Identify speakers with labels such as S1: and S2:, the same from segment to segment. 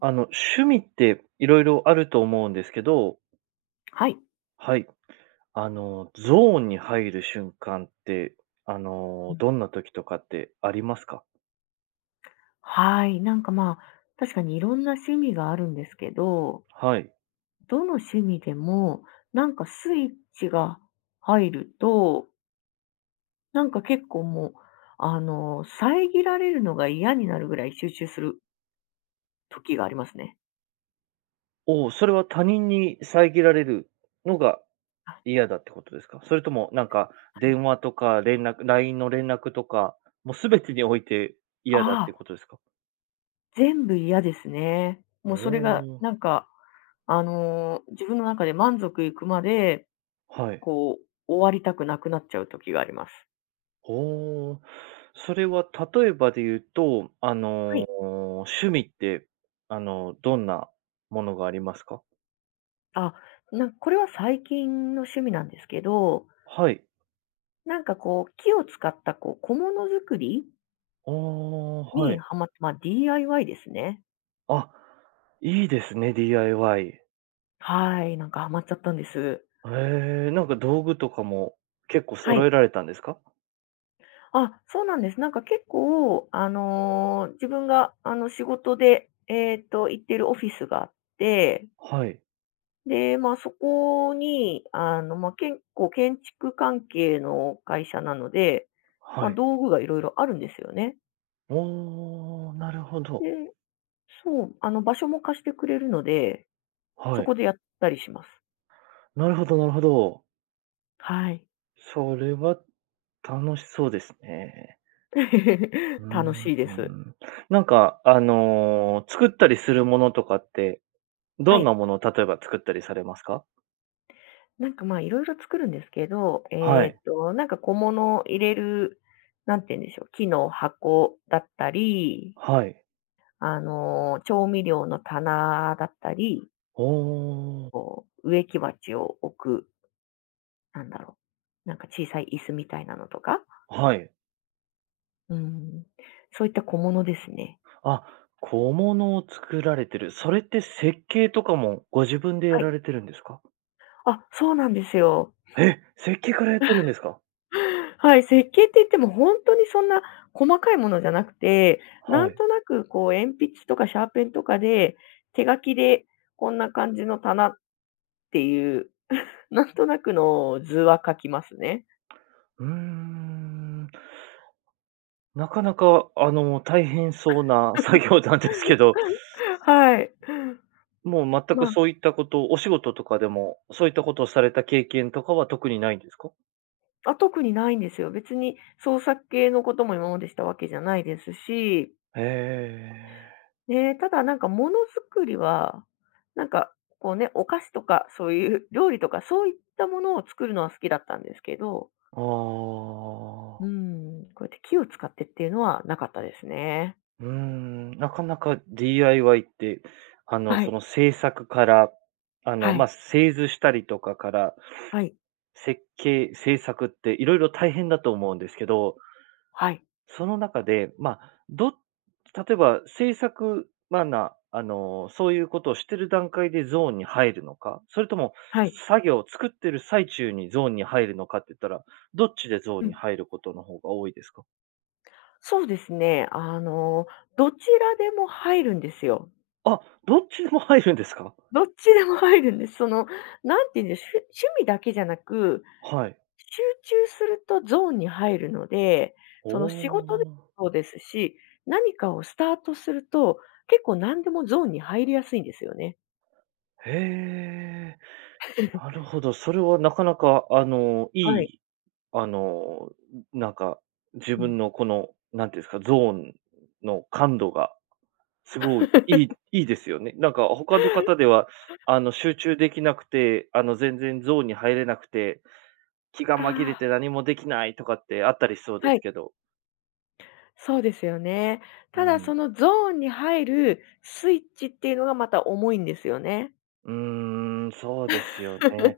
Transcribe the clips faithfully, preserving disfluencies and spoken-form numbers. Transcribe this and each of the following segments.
S1: あの、趣味って色々あると思うんですけど。
S2: はい。
S1: はい。あの、ゾーンに入る瞬間って、あの、どんな時とかってありますか？
S2: はい、なんかま、確かに色んな趣味があるんですけど
S1: はい。
S2: どの趣味でも、なんかスイッチが入るとなんか結構、もうあの、遮られるのが嫌になるぐらい集中する時がありますね。
S1: おお。それは、他人に遮られるのが
S2: あ。
S1: 嫌だってことですか？それともなんか、
S2: はい。
S1: 電話とか連絡 LINE の連絡とか、もう全てにおいて嫌だって
S2: ああ
S1: ことですか？
S2: 全部嫌ですね。
S1: お
S2: もうそれが、
S1: お。
S2: なんかあの、自分の中で満足いくまで、
S1: はい。
S2: こう、終わりたくなくなっちゃう時があります。
S1: おお。それは例えばで言うと、あ
S2: は
S1: の、
S2: い。
S1: 趣味って、あの、どんなものがありますか？
S2: あ、なんこれは最近の趣味なんですけど
S1: はい。
S2: なんかこう、木を使った、こう小物作り
S1: ああ、は
S2: に
S1: い。
S2: ハマま、DIY ですね。
S1: あ、いいですね、DIY。
S2: はい、なんかハマっちゃったんです。
S1: へえ、なんか道具とかも結構
S2: は
S1: 揃え
S2: い。
S1: られたんですか？
S2: あ、そうなんです。なんか結構、あの自分が、あの仕事で、えっと、行ってるオフィスがあって
S1: はい。
S2: で、ま、そこに、あの、ま、結構、建築関係の会社なので、
S1: は
S2: ま、
S1: い。
S2: 道具が色々あるんですよね。
S1: おお、なるほど。
S2: で、そう、あの場所も貸してくれるので、そ
S1: はい。
S2: こでやったりします。
S1: なるほど、なるほど。
S2: はい。
S1: それは楽しそうですね。うー ん。
S2: 楽しいです。
S1: なんかあの、作ったりするものとかって、
S2: は
S1: どん
S2: い。
S1: なものを例えば作ったりされますか？
S2: なんかまあいろいろ作るんですけど、
S1: は
S2: え
S1: い。
S2: っとなんか小物を入れる、なんていうんでしょう、木の箱だったり
S1: はい。
S2: あの調味料の棚だったり
S1: ほお。
S2: こう植木鉢を置くなんだろう、なんか小さい椅子みたいなのとか。
S1: はい。
S2: うーん。そういった小物ですね。
S1: あ、小物を作られてる。それって設計とかもご自分でや
S2: はい。
S1: られてるんですか？
S2: あ、そうなんですよ。
S1: え！設計からやってるんですか？
S2: はい、設計って言ってもほんとにそんな細かいものじゃなくて、な
S1: は
S2: ん
S1: い。
S2: となくこう鉛筆とかシャーペンとかで、手書きでこんな感じの棚っていう、なんとなくの図は書きますね。
S1: うーん。なかなかあの大変そうな作業なんですけど。
S2: はい。
S1: もう全く
S2: ま。
S1: そういったこと、お仕事とかでも、そういったことをされた経験とかは特にないんですか？
S2: あ、特にないんですよ。別に創作系のことも今までしたわけじゃないですし。
S1: へえ。
S2: ね、ただなんか、ものづくりは、なんかこうね、お菓子とかそういう料理とか、そういったものを作るのは好きだったんですけど。
S1: ああ。
S2: うーん、こやって木を使ってっていうのはなかったですね。
S1: うーん、なかなか DIY ってあの、
S2: は
S1: そ
S2: い。
S1: の製作から、あの
S2: は
S1: ま、
S2: い。
S1: 製図したりとかから、
S2: はい。
S1: 設計、製作って色々大変だと思うんですけど、
S2: はい。
S1: その中でま、ど例えば製作、まな、あの、そういうことをしてる段階でゾーンに入るのか、それとも
S2: はい。
S1: 作業を作っている最中にゾーンに入るのかって言ったら、どっちでゾー
S2: う
S1: ンに
S2: ん。
S1: 入ることの方が多いですか？
S2: そうですね、あのどちらでも入るんですよ。
S1: あ、どっちでも入るんですか？
S2: どっちでも入るんです。その何て言うんでしゅ趣味だけじゃなく、
S1: はい。
S2: 集中するとゾーンに入るので、
S1: お
S2: その仕事で
S1: お。
S2: もそうですし、何かをスタートすると、結構何でもゾーンに入りやすいんですよね。
S1: へえ、なる ほど、それはなかなかあの、い
S2: はい。
S1: い、あの、んなんか、自
S2: うん。
S1: 分のこの、なんて言うんすか、ゾーンの感度がすごい、いい いいですよね。なんか他の方ではあの、集中できなくて、あの、全然ゾーンに入れなくて、気が
S2: あ
S1: 紛れて
S2: あ。
S1: 何もできないとかってあったりしそうで
S2: は
S1: す
S2: い。
S1: けど。
S2: そうですよね。
S1: う
S2: ただ
S1: ん。
S2: そのゾーンに入るスイッチっていうのがまた重いんですよね。
S1: うーん、そうですよね。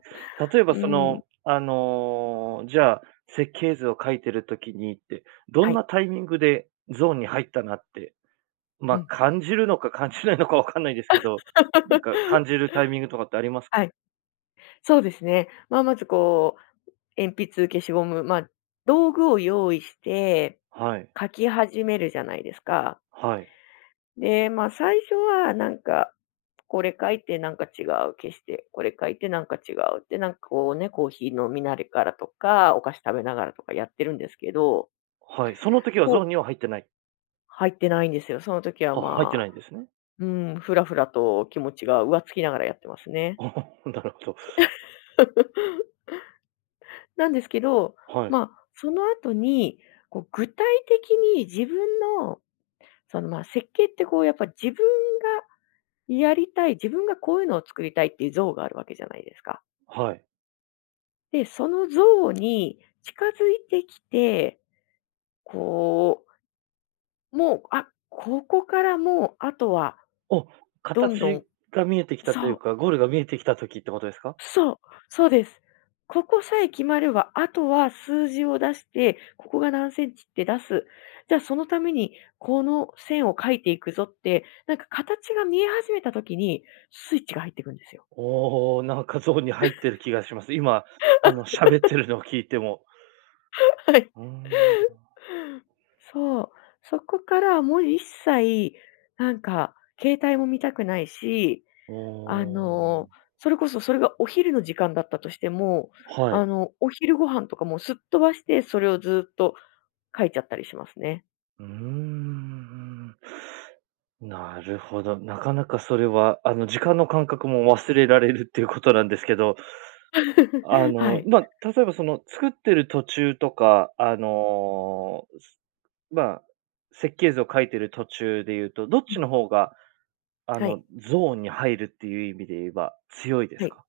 S1: 例え ば
S2: う
S1: そ
S2: ん。
S1: のあの、じゃあ、設計図を描いてる時にって、ど
S2: は
S1: んな
S2: い。
S1: タイミングでゾーンに入ったなって、
S2: う
S1: ま、
S2: ん。
S1: 感じるのか感じないのか分かんないですけど、んか感じ るタイミングとかってあります？
S2: はい。そうですね、まあ、まずこう鉛筆、消しゴム、ま、道具を用意して
S1: はい。
S2: 書き始めるじゃないですか。
S1: はい。
S2: で、ま、最初は何かこれ書いてなんか違う、消して、これ書いてなんか違うってなんかこうね、コーヒー飲みなりがらとか、お菓子食べながらとかやってるんですけど。
S1: はい。その時には
S2: こ
S1: ゾー
S2: う
S1: ンには入ってない？
S2: 入ってないんですよ、その時は
S1: あ、入って
S2: まあ
S1: ないんですね。
S2: うん、ふらふらと気持ちが浮つきながらやってますね。
S1: お、なるほど。
S2: なんですけど、
S1: はい。
S2: ま、その後に、こう、具体的に自分のそのまあ、設計ってこうやっぱ自分がやりたい、自分がこういうのを作りたいっていう像があるわけじゃないですか。
S1: はい。
S2: で、その像に近づいてきて、こう、もう、あ、ここからもうあとは
S1: お、
S2: どんど
S1: 形
S2: ん
S1: が見えてきたとい
S2: そ
S1: う
S2: う。
S1: か、ゴールが見えてきた時ってことですか？
S2: そう。そうです。ここさえ決まれば、後は数字を出して、ここが何センチって出す、じゃそのためにこの線を描いていくぞって、なんか形が見え始めた時にスイッチが入ってくんですよ。
S1: おお、なんかゾーンに入って る気がします、今、あの喋って るのを聞いても。
S2: はい。
S1: うーん。
S2: そう、そこからもう一切なんか携帯も見たくないし、
S1: お
S2: あの、
S1: お。
S2: それこそそれがお昼の時間だったとしても、
S1: はい。
S2: あの、お昼ご飯とかもうすっ飛ばして、それをずっと描いちゃったりしますね。
S1: うーん、うん。なるほど。なかなかそれはあの、時間の感覚も忘れられるっていうことなんですけどあ
S2: は
S1: の、
S2: い。
S1: ま、たとえばその作ってる途中とか、あの、まあ設計図を書いてる途中で言うとどっ
S2: う
S1: ち
S2: ん。
S1: の方が、あ
S2: はい。
S1: のゾーンに入るっていう意味で言えば強いです
S2: はい。
S1: か？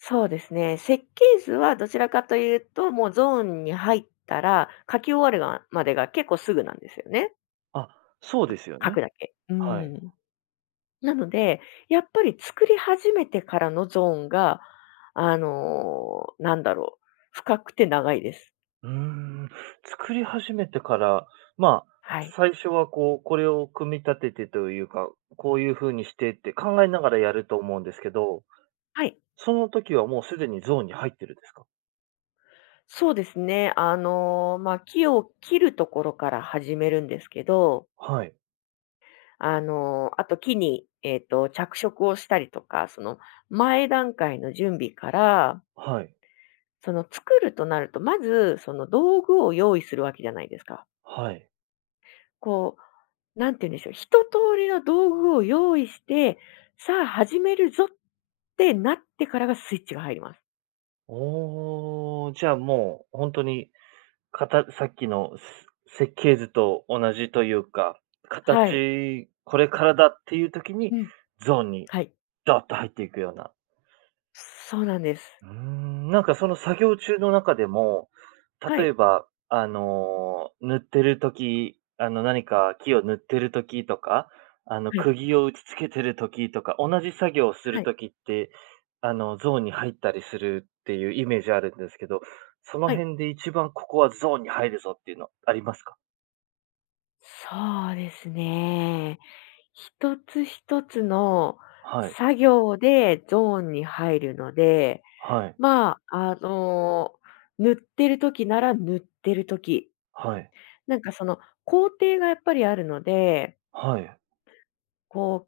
S2: そうですね、設計図はどちらかというと、もうゾーンに入ったら書き終わるがまでが結構すぐなんですよね。
S1: あ、そうですよ
S2: 描く
S1: ね。
S2: だけうー
S1: はい。
S2: ん。なので、やっぱり作り始めてからのゾーンがあの、なんだろう、深くて長いです。
S1: うーん。作り始めてから、ま、
S2: はい。
S1: 最初はこう、これを組み立ててというか、こういう風にしてって考えながらやると思うんですけど、
S2: はい。
S1: その時はもう、すでにゾーンに入ってるんですか？
S2: そうですね。あのま、木を切るところから始めるんですけど
S1: はい。
S2: あの、あと木にえっと、着色をしたりとか、その前段階の準備から
S1: はい。
S2: その、作るとなると、まずその道具を用意するわけじゃないですか。
S1: はい。
S2: こう、何て言うんでしょう、一通りの道具を用意して、さあ始めるぞってなってからがスイッチが入ります。
S1: おお。じゃあもうほんとに、かたさっきのす設計図と同じというか、
S2: はい。
S1: 形これからだっていう時に、
S2: うん。
S1: ゾーンに、
S2: はい。
S1: どっと入っていくような。
S2: そうなんです。
S1: うーん、なんかその作業中の中でも、
S2: は
S1: 例
S2: い。
S1: えばあの、塗ってる時、あの何か木を塗ってる時とか、あの
S2: はい。
S1: 釘を打ちつけてる時とか、同じ作業をす
S2: は
S1: る
S2: い。
S1: 時って、あのゾーンに入ったりするっていうイメージあるんですけど、その
S2: はい。
S1: 辺で一番ここはゾーンに入るぞっていうのありますか？
S2: そうですね。一つ一つの
S1: はい。
S2: 作業でゾーンに入るので、
S1: はい。
S2: まあ、あの塗ってる時なら塗ってる時、
S1: はい。
S2: なんかその工程がやっぱりあるので
S1: はい。
S2: こう、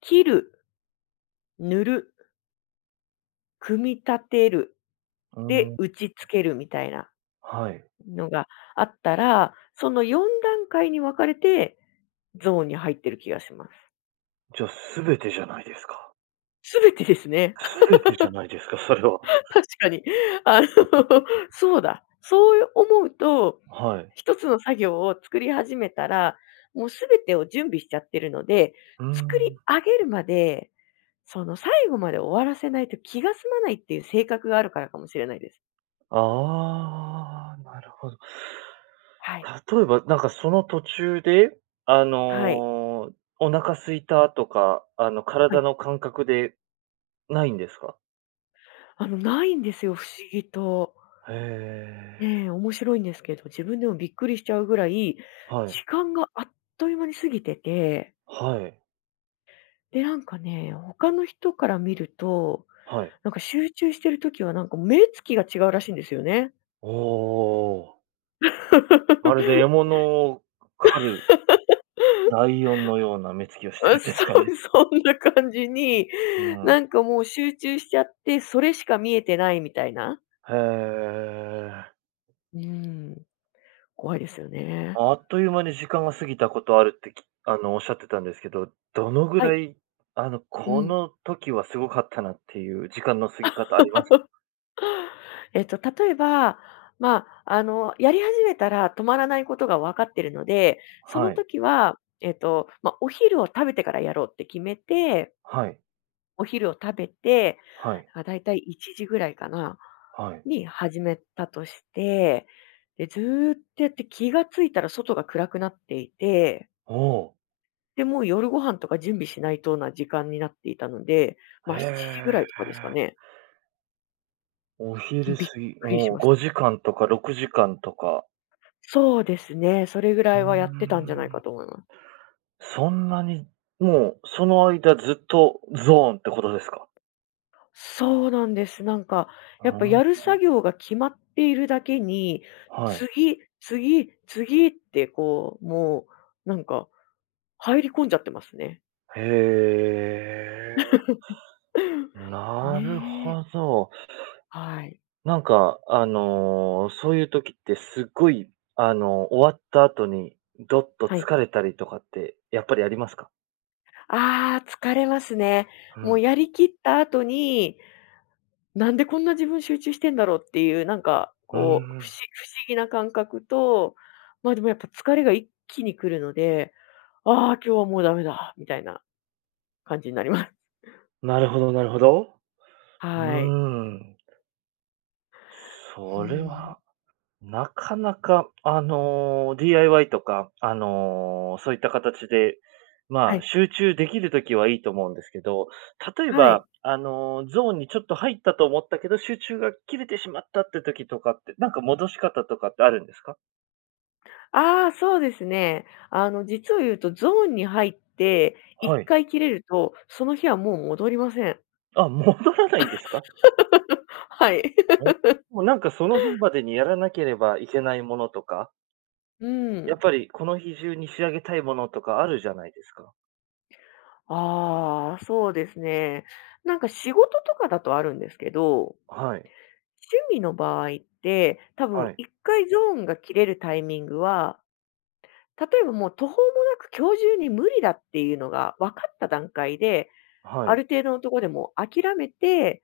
S2: 切る塗る組み立てる。
S1: う
S2: で、
S1: ん。
S2: 打ち付ける、みたいな
S1: はい。
S2: のがあったら、そのよんだんかいに分かれてゾーンに入っている気がします。
S1: じゃ、全てじゃないですか。
S2: 全てですね。
S1: 全てじゃないですか、それは。
S2: 確かに。あの、そうだ。そう思うと、
S1: はい。
S2: 一つの作業を作り始めたら、もう全てを準備しちゃってるので、
S1: うー
S2: 作り
S1: ん。
S2: 上げるまでその最後まで終わらせないと、気が済まないっていう性格があるからかもしれないです。
S1: ああ。なるほど。
S2: はい。
S1: 例えば、なんかその途中で、あ
S2: はい。
S1: の、お腹空いたとか、あの、
S2: はい。
S1: 体の感覚でないんですか？
S2: あの、ないんですよ、不思議と。
S1: へえ。
S2: ね、面白いんですけど、自分でもびっくりしちゃうぐらい、
S1: はい。
S2: 時間があっという間に過ぎてて
S1: はい。
S2: で、なんかね、他の人から見ると、
S1: はい。
S2: なんか集中してる時は、何か目つきが違うらしいんですよね。
S1: おお。まるで獲 物を狩る、ライオンのような目つきをしてる
S2: あ、
S1: んですか
S2: そ
S1: ね。
S2: う。そんな感じに、
S1: うん。
S2: なんかもう集中しちゃって、それしか見えてないみたいな。
S1: へえ。
S2: うーん。怖いですよね。
S1: あっという間に時間が過ぎたことあるって、きあのおっしゃってたんですけど、どのぐ
S2: は
S1: ら
S2: い。
S1: い、あの、
S2: う
S1: こ
S2: ん。
S1: の時はすごかったなっていう時間の過ぎ 方ありましたか？
S2: えっと例えば、まあ、あのやり始めたら止まらないことがわかってるので、その
S1: はい。
S2: 時は、えっとま、お昼を食べてからやろうって決めて
S1: はい。
S2: お昼を食べて、
S1: はい。
S2: ま、大体、いちじぐらいかな？
S1: はい。
S2: に始めたとして、で、ずっとやって気がついたら外が暗くなっていて
S1: おお。
S2: で、もう夜ご飯とか準備しないとな時間になっていたので、
S1: へ
S2: ま、しちじぐらいとかですか
S1: え。
S2: ね。
S1: お
S2: ん、
S1: 昼
S2: びっ
S1: 過ぎ
S2: くりし
S1: もう
S2: まし
S1: ご
S2: た。
S1: じかんとかろくじかんとか？
S2: そうですね。それぐら
S1: うー
S2: いはやってたんじゃないか
S1: ん。
S2: と思うな。
S1: そんなに、もうその間ずっとゾーンってことですか？
S2: そうなんです。なんか
S1: あ
S2: やっぱやる作
S1: あ。
S2: 業が決まっているだけに、
S1: はい。
S2: 次、次、次ってこう、もうなんか入り込んじゃってますね。
S1: へえ。なる
S2: ね。
S1: ほど。
S2: はい。
S1: なんか、あの、そういう時ってすごい、あの、終わった後に、どっと
S2: はい。
S1: 疲れたりとかって、やっぱりありますか？
S2: ああ、疲れますね。
S1: う
S2: もう
S1: ん。
S2: やり切った後に、なんでこんな自分集中してんだろうっていう、なんか
S1: うー
S2: こう、ふし
S1: ん。
S2: 不思議な感覚と、までもやっぱ疲れが一気に来るので、「ああ今日はもうダメだ」みたいな、感じになります。
S1: なるほど、なるほど。うー
S2: はい。
S1: ん。
S2: うー
S1: それ
S2: ん。
S1: は、なかなかあの、DIY とかあの、そういった形で、
S2: は
S1: ま、
S2: い。
S1: 集中できる時はいいと思うんですけど、例え
S2: はい。
S1: ばあの、ゾーンにちょっと入ったと思ったけど集中が切れてしまったって時とかって、なんか戻し方とかってあるんですか？
S2: ああ、そうですね。あの実を言うとゾーンに入ってい
S1: は
S2: っ
S1: い。
S2: かい切れると、その日はもう戻りません。
S1: あ、戻らないんですか？
S2: はい。
S1: もうなんかその日までにやらなければいけないものとか？
S2: う
S1: やっ
S2: ん。
S1: ぱり、この日中に仕上げたいものとかあるじゃないですか。
S2: ああ、そうですね。なんか仕事とかだとあるんですけど
S1: はい。
S2: 趣味の場合って、多分
S1: はい。
S2: いっかいゾーンが切れるタイミングは、例えば、もう途方もなく、今日中に無理だっていうのがわかった段階で、
S1: は
S2: あ
S1: い。
S2: る程度のところで、もう諦めて、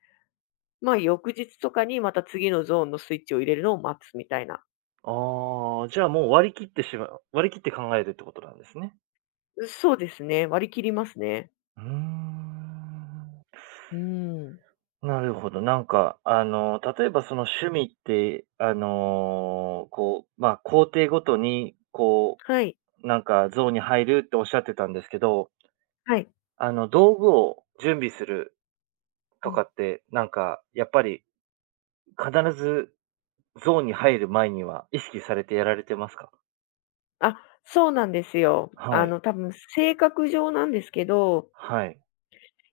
S2: ま、翌日とかにまた、次のゾーンのスイッチを入れるのを待つみたいな。
S1: ああ。じゃあ、もう割り切ってしま割り切って考えるってことなんですね。
S2: う、そうですね。割り切りますね。
S1: うーん。
S2: うーん。
S1: なるほど。なんかあの、例えば、その、趣味って、あの、こうま、工程ごとに、こ
S2: はい。
S1: う、なんかゾーンに入るっておっしゃってたんですけど
S2: はい。
S1: あの、道具を準備する
S2: う
S1: とか
S2: ん。
S1: って、なんか、やっぱり、必ずゾーンに入る前には意識されてやられてますか？
S2: あ、そうなんですよ。あ
S1: はい。
S2: の多分性格上なんですけど
S1: はい。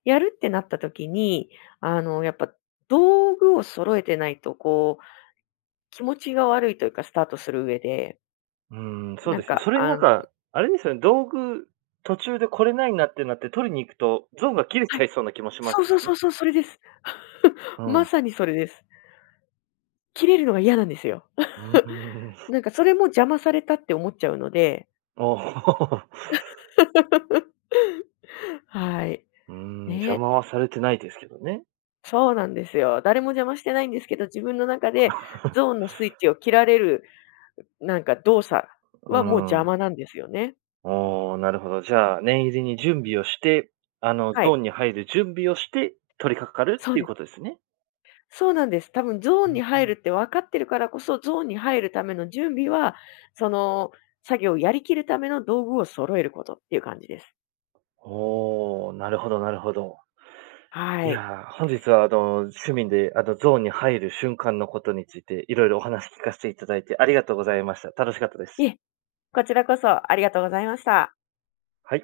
S2: やるってなった時に、あのやっぱ道具を揃えてないとこう気持ちが悪いというか、スタートする上で。
S1: うん、そう
S2: なん
S1: ですよ、
S2: か、
S1: それに
S2: あ
S1: なん
S2: ん
S1: か、あれですよね、道具途中でこれ無いなってなって取りに行くと、ゾーンが切れ
S2: は
S1: ちゃ
S2: い。
S1: いそうな気もしま
S2: そ
S1: す
S2: う
S1: で
S2: そう
S1: す
S2: そ
S1: ね。
S2: うそう、それです。
S1: う
S2: ま
S1: ん。
S2: さにそれです。切れるのが嫌なんですよ。
S1: うー ん。
S2: なんかそれも邪魔されたって思っちゃうので。はい。
S1: うん、邪
S2: ね。
S1: 魔はされてないですけどね。
S2: そうなんですよ。誰も邪魔してないんですけど、自分の中で ゾーンのスイッチを切られる、なんか動作
S1: う
S2: はもう邪
S1: ん。
S2: 魔なんですよね。
S1: あ、なるほど。じゃあ、念入りに準備をして、あの
S2: は
S1: ゾー
S2: い。
S1: ンに入る準備をして、取り掛かるっ
S2: そう
S1: ていう
S2: で
S1: ことですね。
S2: そうなんです。多分ゾー
S1: う
S2: ンに入る
S1: ん。
S2: ってわかってるからこそ、ゾーンに入るための準備は、その作業をやり切るための道具を揃えることっていう感じです。
S1: お、なるほど、なるほど。い
S2: はい。
S1: やあ、本日はあの趣味であのゾーンに入る瞬間のことについて色々お話聞かせていただいてありがとうございました。楽しかったです。
S2: いえ、こちらこそありがとうございました。
S1: はい。